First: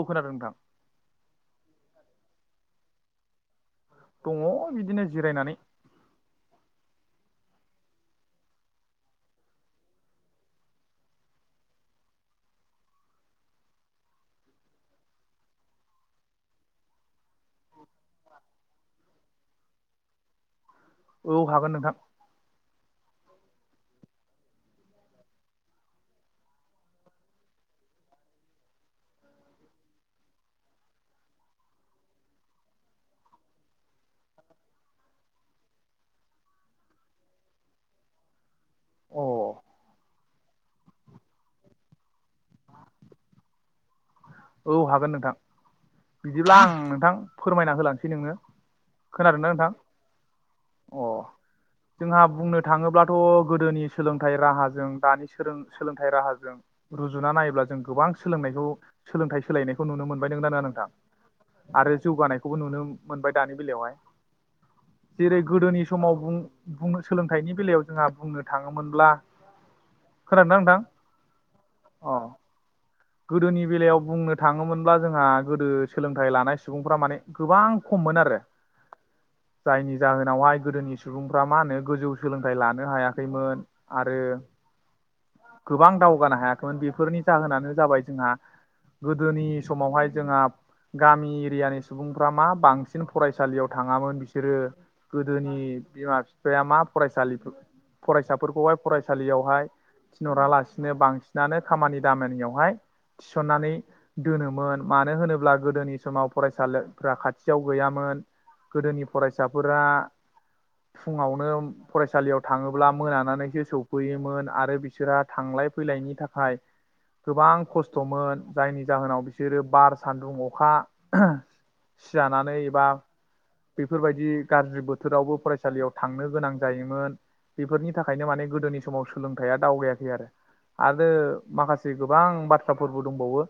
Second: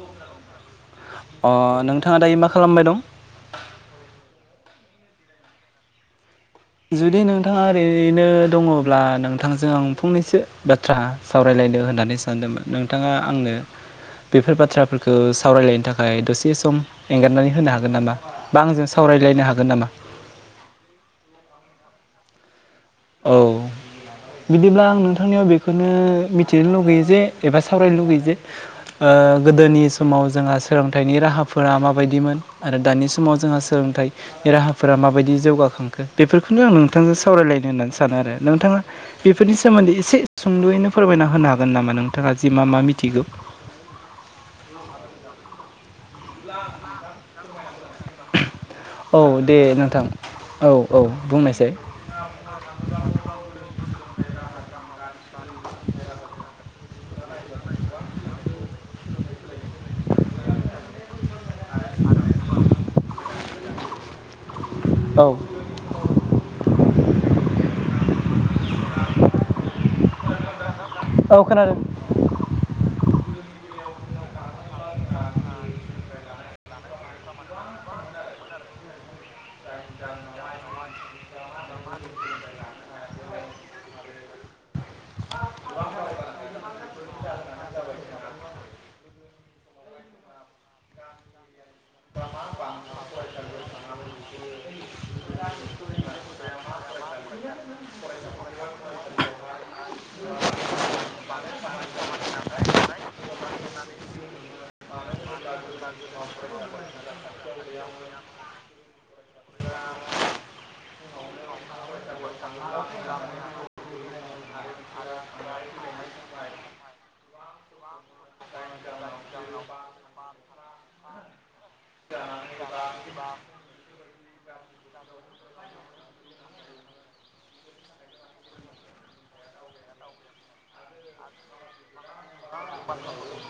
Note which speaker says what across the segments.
Speaker 1: औ खोनादों नोंथां।
Speaker 2: अ नोंथाङा दायो मा खालामबाय दं?
Speaker 1: दङ बिदिनो जिरायनानै।
Speaker 2: जुदि नोंथाङा ओरैनो दङब्ला नोंथांजों आं फंनैसो बाथ्रा सावरायलायनो होननानै सानदोंमोन। नोंथाङा आंनो बेफोर बाथ्राफोरखौ सावरायलायनो थाखाय दसे सम एंगारनानै होनो हागोन नामा बा आंजों सावरायलायनो हागोन नामा?
Speaker 1: औ हागोन नोंथां।
Speaker 2: औ बिदिब्ला आं नोंथांनियाव बेखौनो मिथिनो लुगैयो जे एबा सावरायनो लुगैयो जे ओ गोदोनि समाव जोंहा सोलोंथाइनि राहाफोरा माबायदिमोन आरो दानि समाव जोंहा सोलोंथाइनि राहाफोरा माबायदि जौगाखांखो बेफोरखौनो आं नोंथांजों सावरायलायनो होननानै सानो आरो नोंथाङा
Speaker 1: अ
Speaker 2: बेफोरनि सोमोन्दै एसे सुंद'यैनो फोरमायना होनो हागोन नामा नोंथाङा जि मा मा मिथिगौ?
Speaker 1: औ हागोन नोंथां। बिदिब्ला आं नोंथां फोरमायना होलांसै नोनो
Speaker 2: औ
Speaker 1: खोनादोंना
Speaker 2: दे
Speaker 1: नोंथां
Speaker 2: औ औ
Speaker 1: अ
Speaker 2: बुंनायसाय
Speaker 1: जोंहा बुंनो थाङोब्लाथ' गोदोनि सोलों सोलोंथाइ राहाजों दानि सोलों-सोलोंथाइ राहाजों रुजुना नायोब्ला जों गोबां सोलोंनायखौ सोलोंथाइ सोलायनायखौ नुनो मोनबाय नोंगोना नोङा नोंथां आरो जौगानायखौबो नुनो मोनबाय दानि बेलायावहाय
Speaker 2: औ
Speaker 1: जेरै गोदोनि समावनो बुं-बुंनो-सोलोंथाइनि बेलायाव जोंहा बुंनो थाङोमोनब्ला खोनादोंना नोंथां?
Speaker 2: औ खोनादों।
Speaker 1: अ गोदोनि बेलायाव बुंनो थाङोमोन अब्ला जोंहा गोदो सोलोंथाइ लानाय सुबुंफ्रा माने गोबां खममोन आरो। जायनि जाहोनावहाय गोदोनि सुबुंफ्रा मा होनो गोजौ सोलोंथाइ लानो हायाखैमोन आरो गोबां दावगानो हायाखैमोन बेफोरनि जाहोनानो जाबाय जोंहा गोदोनि समावहाय जोंहा गामि एरियानि सुबुंफ्रा मा बांसिन फरायसालियाव थाङामोन बिसोरो गोदोनि बिमा बिफाया मा फरायसा फरायसाफोरखौहाय फरायसालियावहाय थिनहरालासिनो बांसिनानो खामानि दामानियावहाय थिसननानै दोनोमोन मानो होनोब्ला गोदोनि समाव फरायसालिफोरा खाथियाव गैयामोन गोदोनि फरायसाफोरा फुङावनो फरायसालियाव थाङोब्ला मोनानानैसो सौफैयोमोन आरो बिसोरहा थांलाय फैलायनि थाखाय गोबां खस्थ'मोन जायनि जाहोनाव बिसोरो बार सान्दुं अखा सिजानानै एबा बेफोरबायदि गाज्रि बोथोरावबो फरायसालियाव थांनो गोनां जायोमोन बेफोरनि थाखायनो माने गोदोनि समाव सोलोंथाइआ दावगायाखै आरो आरो माखासे गोबां बा थ्राफोरबो दंबावो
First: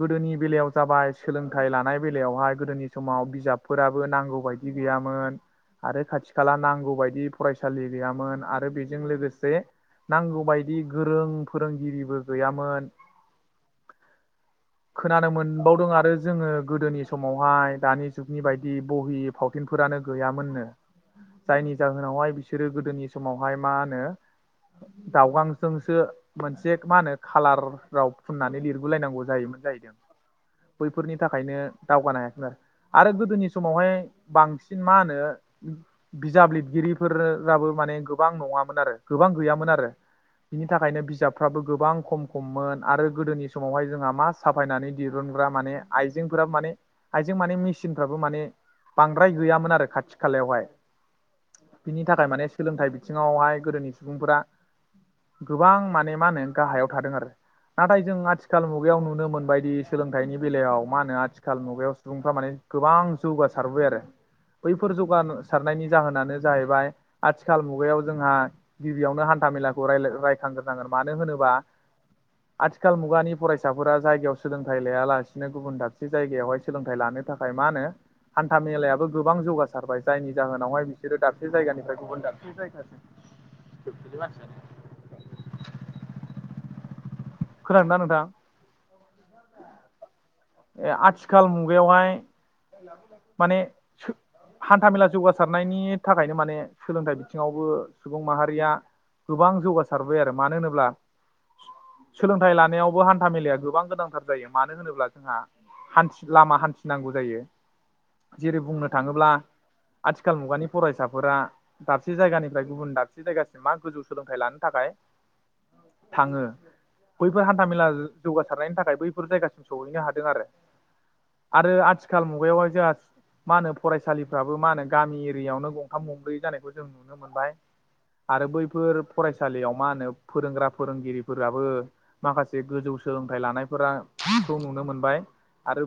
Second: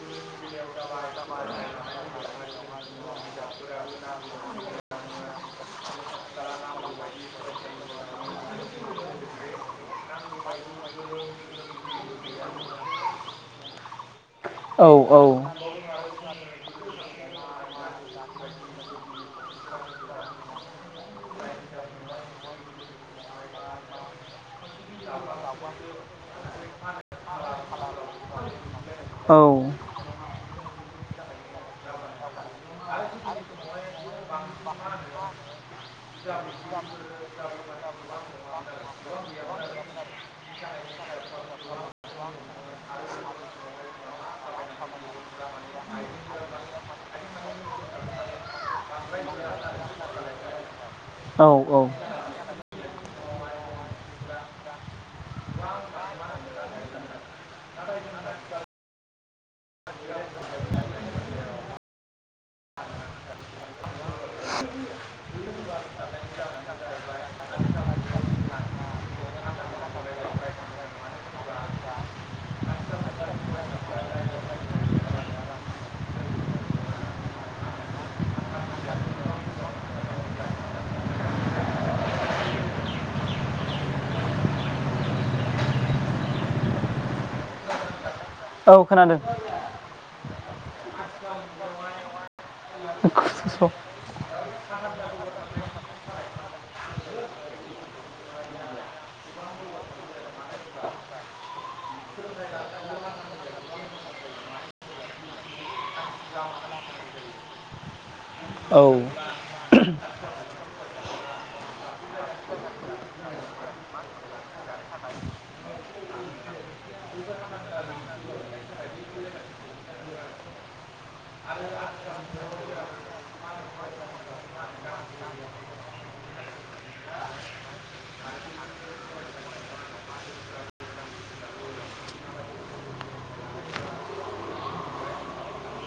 Speaker 1: गोदोनि बेलायाव जाबाय सोलोंथाइ लानाय बेलायावहाय गोदोनि समाव बिजाबफोराबो नांगौ बायदि गैयामोन आरो खाथि खाला नांगौ बायदि फरायसालि गैयामोन आरो बेजों लोगोसे नांगौ बायदि गोरों फोरोंगिरिबो गैयामोन
Speaker 2: औ औ
Speaker 1: खोनानो मोनबावदों आरो जोङो गोदोनि समावहाय दानि जुगनि बायदि बहि फावथिनफोरानो गैयामोननो जायनि जाहोनावहाय बिसोरो गोदोनि समावहाय मा होनो दाउगांजोंसो मोनसे मा होनो खालार [unintelligible] फुननानै लिरबोलायनांगौ
Speaker 2: औ
Speaker 1: जायोमोन जाहैदों बैफोरनि थाखायनो दावगानो हायाखैमोन आरो आरो गोदोनि समावहाय बांसिन मा होनो बिजाब लिरगिरिफोराबो माने गोबां नङामोन आरो गोबां गैयामोन आरो बिनि थाखायनो बिजाबफ्राबो गोबां खम खममोन आरो गोदोनि समावहाय जोंहा मा साफायनानै दिरुनग्रा माने आइजेंफोराबो माने आइजें माने मेसिनफ्राबो माने बांद्राय गैयामोन आरो खाथि खालायावहाय
Speaker 2: औ
Speaker 1: बिनि थाखाय माने सोलोंथाइ बिथिङावहाय गोदोनि सुबुंफोरा गोबां माने मा होनो गाहायाव थादों आरो। नाथाय जों आथिखाल मुगायाव नुनो मोनबायदि सोलोंथाइनि बेलायाव मा होनो आथिखाल मुगायाव सुबुंफ्रा माने गोबां जौगासारबोबाय आरो बैफोर जौगासारनायनि जाहोनानो जाहैबाय आथिखाल मुगायाव जोंहा गिबियावनो हान्था मेलाखौ रायखांग्रोनांगोन मानो होनोबा आथिखाल मुगानि फरायसाफोरा जायगायाव सोलोंथाइ लायालासिनो गुबुन दाबसे जायगायावहाय सोलोंथाइ लानो थाखाय मा होनो हान्था मेलायाबो गोबां जौगासारबाय जायनि जाहोनावहाय बिसोरो दाबसे जायगानिफ्राय गुबुन दाबसे जायगासिम खोनादोंना नोंथां?
Speaker 2: औ खोनादों।
Speaker 1: आथिखाल मुगायावहाय माने हान्था मेला जौगासारनायनि थाखायनो माने सोलोंथाइ बिथिङावबो सुबुं माहारिया गोबां जौगासारबाय आरो मानो होनोब्ला सोलोंथाइ लानायावबो हान्था मेलाया गोबां गोनांथार जायो मानो होनोब्ला जोंहा हान लामा हान्थिनांगौ जायो जेरै बुंनो
Speaker 2: औ
Speaker 1: थाङोब्ला आथिखाल मुगानि फरायसाफोरा दाबसे जायगानिफ्राय गुबुन दाबसे जायगासिम मा गोजौ सोलोंथाइ लानो थाखाय थाङो बैफोर हान्था मेला जौगासारनायनि थाखाय बैफोर जायगासिम सहैनो हा दों आरो आरो आथिखाल मुगायावहाय जोंहा मा होनो फरायसालिफ्राबो मा होनो गामि एरियावनो गंथाम गंब्रै जानायखौ जों नुनो मोनबाय आरो बैफोर फरायसालियाव मा होनो फोरोंग्रा फोरोंगिरिफोराबो माखासे गोजौ सोलोंथाइ लानायफोरा खौ नुनो मोन बाय आरो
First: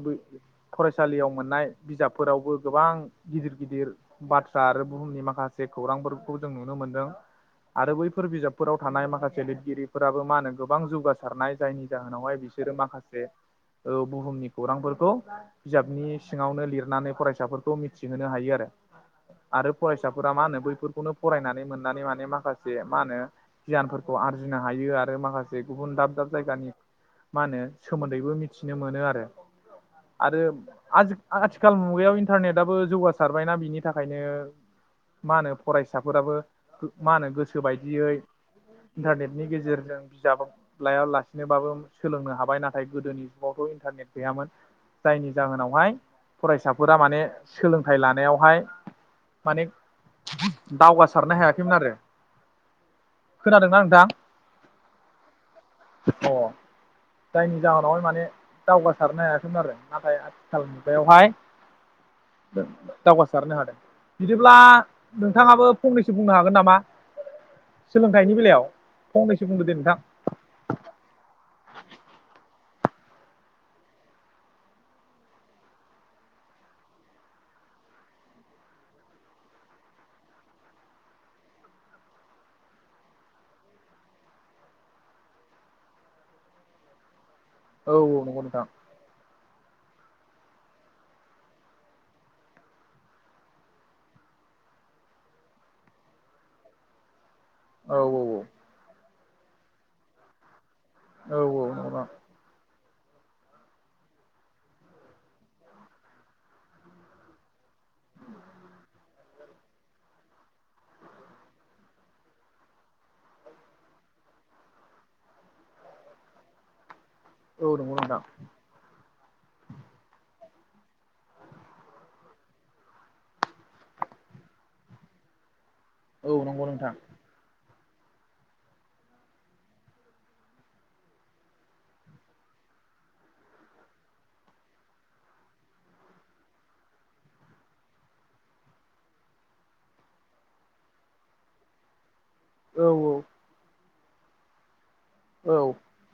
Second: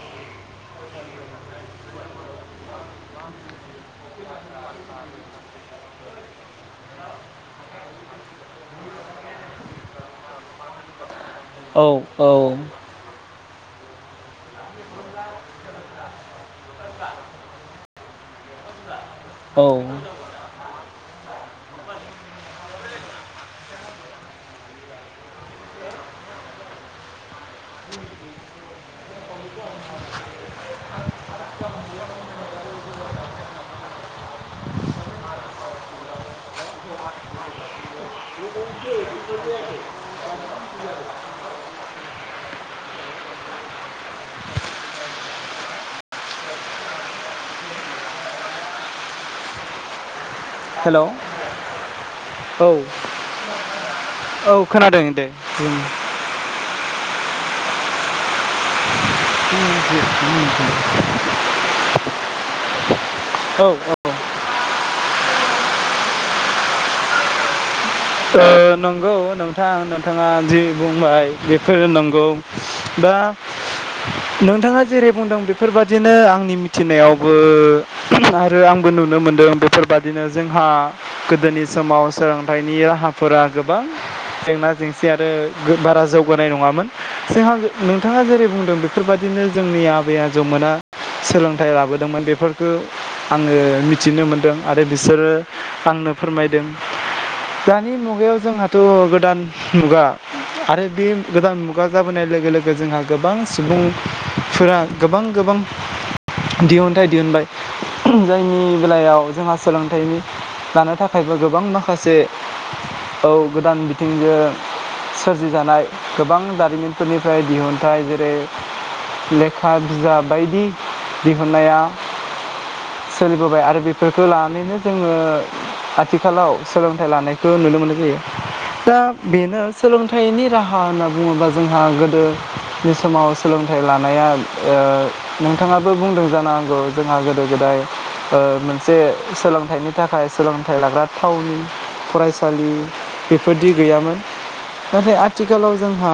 Speaker 1: फरायसालियाव मोननाय बिजाबफोरावबो गोबां गिदिर गिदिर बाथ्रा आरो बुुहुमनि माखासे खौरांफोरखौ जों नुनो मोनदों आरो बैफोर बिजाबफोराव थानाय माखासे लिरगिरिफोराबो मा होनो गोबां जौगा सारनाय
Speaker 2: औ
Speaker 1: जायनि
Speaker 2: औ
Speaker 1: जाहोनावहाय बिसोरो माखासे औ बुहुमनि खौरांफोरखौ बिजाबनि सिङावनो लिरनानै फरायसाफोरखौ मिथिहोनो हायो आरो।
Speaker 2: औ
Speaker 1: आरो फरायसाफोरा मा होनो बैफोरखौनो फरायनानै मोननानै माने माखासे मा होनो गियानफोरखौ आरजिनो हायो आरो माखासे गुबुन दाब दाब जायगानि मा होनो सोमोन्दैबो मि थिनो मोनो आरो आरो आदि आथिखाल मुगायाव इन्टारनेटाबो जौगासारबायना बिनि थाखायनो मा होनो फरायसाफोराबो मा होनो गोसो बायदियै इन्टारनेटनि गेजेरजों बिजाब लायालासिनोबाबो सोलोंनो हाबाय नाथाय गोदोनि समावथ' इन्टारनेट गैयामोन जायनि जाहोनावहाय फरायसाफोरा माने सोलोंथाइ लानायावहाय माने
Speaker 2: हेल' औ
Speaker 1: दावगासारनो हायाखैमोन आरो खोनादोंना नोंथां?
Speaker 2: औ खोनादों दे बुं
Speaker 1: अ जायनि जाहोनावहाय माने दावगा सारनो हायासैमोन आरो नाथाय आथिखाल मुगायावहाय [inaudible] दावगासारनो
Speaker 2: औ ओ
Speaker 1: हादों बिदिब्ला नोंथाङाबो फंनैसो बुंनो हागोन नामा? सोलोंथाइनि
Speaker 2: अ
Speaker 1: बेलायाव
Speaker 2: नंगौ
Speaker 1: फंनैसो बुंदो दे
Speaker 2: नोंथां नोंथाङा जि बुंबाय बेफोरो नंगौ दा नोंथाङा जेरै बुंदों बेफोरबादिनो आंनि मिथिनायावबो आरो आंबो नुनो मोनदों बेफोरबादिनो जोंहा गोदोनि समाव सोलोंथाइनि रा राहाफोरा गोबां जेंना जेंसि आरो बारा जौगानाय नङामोन। जोंहा
Speaker 1: औ
Speaker 2: नोंथाङा
Speaker 1: नंगौ
Speaker 2: जेरै
Speaker 1: नोंथां
Speaker 2: बुंदों बेफोरबायदिनो जोंनि आबै आजौमोना सोलोंथाइ लाबोदोंमोन बेफोरखौ आङो मिथिनो मोनदों आरो बिसोरो आंनो फोरमायदों। दानि
Speaker 1: औ
Speaker 2: मुगायाव
Speaker 1: औ
Speaker 2: जोंहाथ' गोदान मुगा आरो बिदि
Speaker 1: औ
Speaker 2: गोदान
Speaker 1: औ
Speaker 2: मुगा
Speaker 1: नंगौ
Speaker 2: जाबोनाय लोगो लोगो जोंहा गोबां सुबुंफोरा गोबां गोबां दिहुनथायाइ दिहुनबाय जायनि बेलायाव जोंहा सोलोंथाइ लानो थाखायबो गोबां माखासे औ गोदान बिथिंजों सोरजिजानाय गोबां जारिमिन फोरनिफ्राय
Speaker 1: औ नंगौ
Speaker 2: दिहुनथाइ
Speaker 1: नोंथां
Speaker 2: जेरै लेखा बिजाब बायदि दिहुननाया सोलिबोबाय आरो बेफोरखौ लानानैनो जोङो
Speaker 1: औ
Speaker 2: आथिखालाव
Speaker 1: नंगौ नोंथां
Speaker 2: सोलों नायखौ नुनो मोननाय जायो दा बेनो सोलोंथाइनि राहा होनना बुङोबा जोंहा गोदोनि समाव सोलोंथाइ लानाया ओ नोंथाङाबो बुंदों जानो हांगौ जोंहा गोदो गोदाय ओ मोनसे सोलोंथाइनि थाखाय सोलोंथाइ लाग्रा थावनि फरायसा सालि
Speaker 1: औ
Speaker 2: बेफोरदि गैयामोन। [inaudible] नाथाय आथिखालाव जोंहा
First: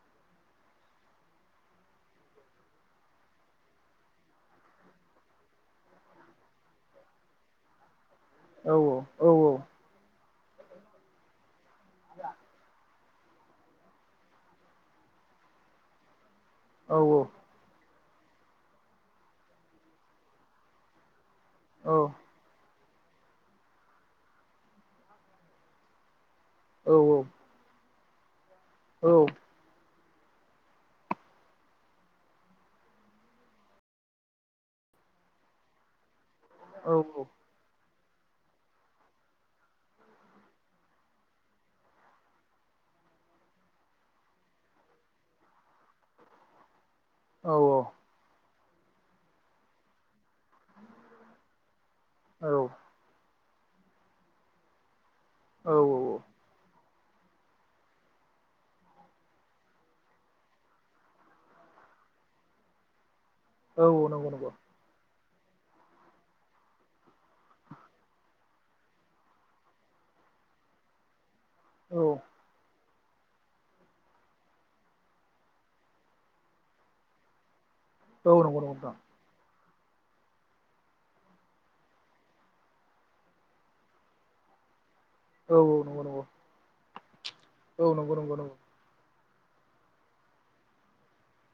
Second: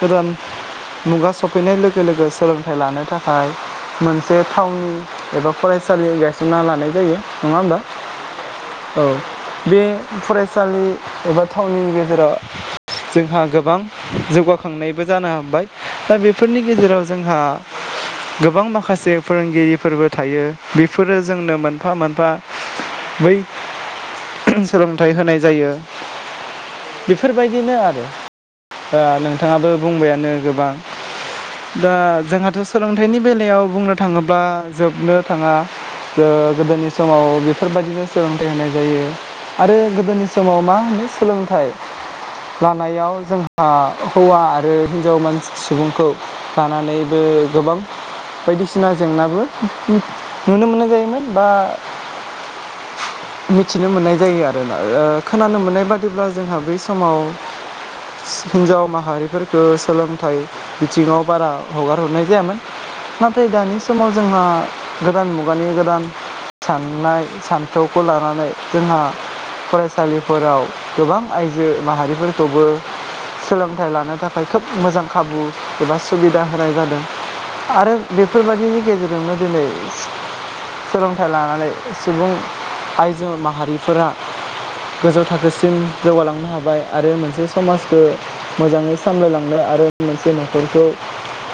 Speaker 2: गोदान मुगा सफैनाय लोगो लोगो सोलोंथाइ लानो थाखाय मोनसे थावनि एबा फरायसालि गायसनना लानाय जायो नङा होमबा।
Speaker 1: औ औ औ औ।
Speaker 2: बे फरायसालि एबा थावनि गेजेराव जोंहा गोबां जौगाखांनायबो जानो हाबबाय दा बे फोरनि गेजेराव
Speaker 1: नंगौ
Speaker 2: जोंहा गोबां माखासे फोरोंगिरिफोरबो थायो बेफोरो जोंनो मोनफा मोनफा बै सोलोंथाइ होनाय जायो। बेफोरबायदिनो आरो ओ नोंथाङाबो बुंबायानो गोबां दा जोंहाथ' सोलोंथाइनि बेलायाव बुंनो थाङोब्ला जोबनो थाङा। ओ गोदोनि समाव बेफोरबायदिनो सोलोंथाइ होनाय जायो। आरो गोदोनि समाव मा होनो सोलोंथाइ लानायाव जोंहा हौवा आरो हिनजाव मानसि सुबुंखौ लानानै ओ गोबां बायदिसिना सिना जेंनाबो नुनो मोननाय जायोमोन बा
Speaker 1: औ।
Speaker 2: मिथिनो मोननाय जायो आरोना ओ खोनानो मोननाय बादिब्ला जोंहा बै समाव हिन्जाव माहारि फोरखौ सोलोंथाइ बिथिङाव बारा हगार हरनाय जायामोन। नाथाय दानि समाव जोंहा
Speaker 1: नंगौ
Speaker 2: गोदान मुगानि गोदान साननाय सान्थौ खौ लानानै जोंहा फरायसालि फोराव गोबां आइजो
Speaker 1: औ
Speaker 2: माहारि फोरखौबो सोलोंथाइ लानो थाखाय खोब मोजां खाबु एबा सुबिदा होनाय जादों। आरो बेफोर
Speaker 1: औ नंगौ
Speaker 2: बायादिनि
Speaker 1: नोंथां
Speaker 2: गेजेर जोंनो दिनै [inaudible] सोलोंथाइ लानानै सुबुं आइजो माहारि फोरा गोजौ थाखो
Speaker 1: औ
Speaker 2: सिम
Speaker 1: औ नंगौ नंगौ
Speaker 2: जौगालांनो हाबाय। आरो मोनसे
Speaker 1: औ
Speaker 2: समाजखौ
Speaker 1: नंगौ नंगौ नंगौ
Speaker 2: मोजाङै सामलाय लांनो आरो मोनसे न'खरखौ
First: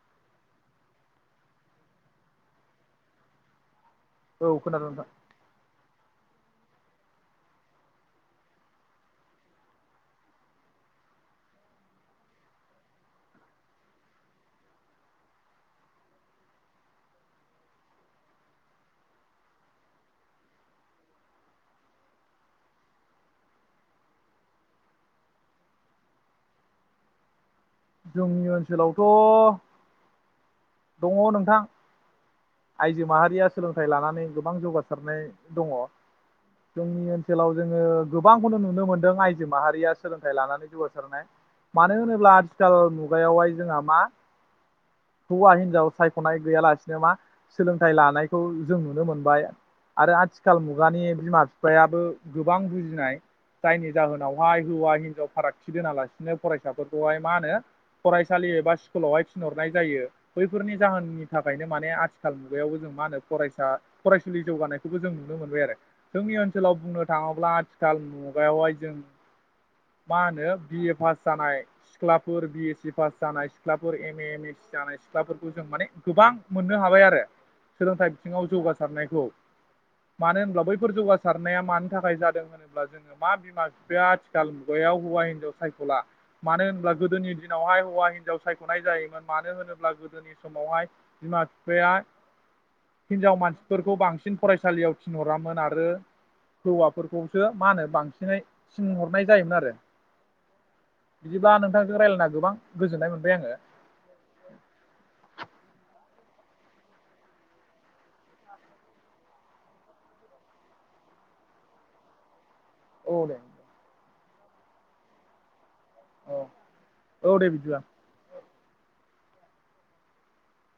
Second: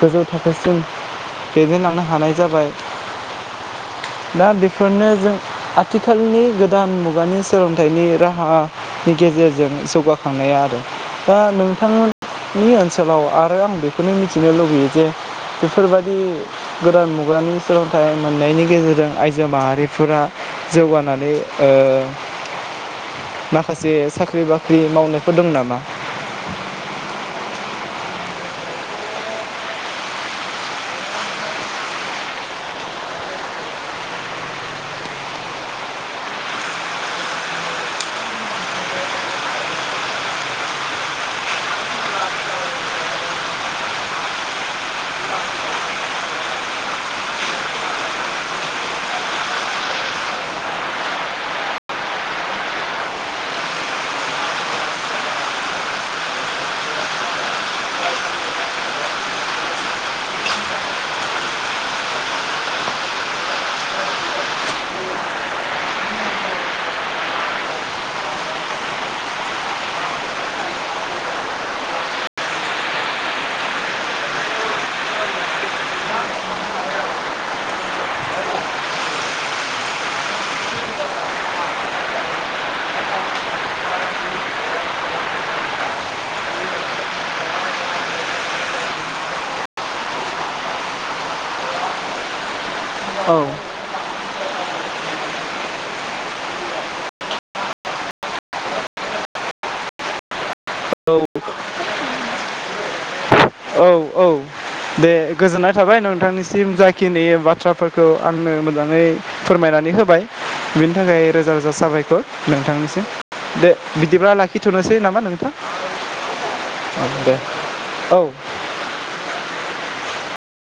Speaker 2: गोजौ थाखोसिम दैदेनलांनो हानाय जाबाय। दा
Speaker 1: औ खोनादों नोंथां
Speaker 2: बेफोरनो जों आथिखालनि गोदान मु मुगानि सोलोंथाइनि राहा नि गेजेरजों जौगा खांनाया आरो दा नोंथां मोननि ओनसोलाव आरो आं बेखौनो मिथिनो लुुबैयो जे बेफोर बादि गोदान मुगानि सोलोंथाइ मोननायनि गेजेरजों आइजो माहारि फोरा जौगानानै ओ [inaudible] माखासे साख्रि बाख्रि मावनाय फोर दं नामा?
Speaker 1: जोंनि ओनसोलावथ' दङ नोंथां। आइजो माहारिया सोलोंथाइ लानानै गोबां जौगासारनाय दङ जोंनि ओनसोलाव जोङो गोबां खौनो नुनो मोनदों आइजो माहारिया सोलोंथाइ लानानै जौगासारनाय मानो होनोब्ला आथिखाल मुगायाव हाय जोंहा मा हौवा हिनजाव सायख'नाय गैया लासिनो मा सोलोंथाइ लानायखौ जों नुनो मोनबाय आरो आथिखाल मुगानि बिमा बिफायाबो गोबां बुजिनाय जायनि जाहोनाव हाय हौवा हिनजाव फारागथि दोनालासिनो फरायसा फोरखौहाय मा होनो फरायसालि एबा स्कुलाव हाय थिन हरनाय जायो बैफोरनि जाहोननि थाखायनो माने आथि आथिखाल मुगायावबो जों मा होनो फरायसा फरायसुलि जौगानाय खौबो जों नुनो मोनबाय आरो जोंनि ओनसोलाव बुंनो थाङोब्ला आथिखाल मुगायाव हाय जों मा होनो बिए पास जानाय सिख्ला फोर बि एस सि पास जानाय सिख्ला फोर एम ए, एम ए सि जानाय सिख्ला फोरखौ जों माने गोबां मोननो हाबाय आरो। सोलोंथाइ बिथिङाव जौगारनायखौ मानो होनब्ला बैफोर जौगासारनाया मानि थाखाय जादों होनोब्ला जोङो मा बिमा बिफाया आथिखाल मुगायाव हौवा हिनजाव सायख'ला मानो होनब्ला गोदोनि दिनावहाय हौवा हिनजाव सायख'नाय जायोमोन मानो होनोब्ला गोदोनि समावहाय बिमा बिफाया हिनजाव
Speaker 2: औ
Speaker 1: मानसि फोरखौ बांसिन फरायसालि याव थिन हरामोन आरो हौवा फोरखौसो मा होनो बांसिनै थिन हरनाय जायोमोन आरो बिदिब्ला नोंथांजों राय्लायना गोबां गोजोननाय मोनबाय आङो।
Speaker 2: औ औ दे गोजोननाय थाबाय नोंथां निसिम जाखिनि बाथ्रा फोरखौ आंनो मोजाङै फोरमायनानै होबाय बिनि थाखाय रोजा रोजा साबायखर। नोंथांनि सिम दे बि बिदिब्ला लाखिथ'नोसै नामा नोंथां?
Speaker 1: औ
Speaker 2: [inaudible] अ दे
Speaker 1: औ बिदिब्ला
Speaker 2: औ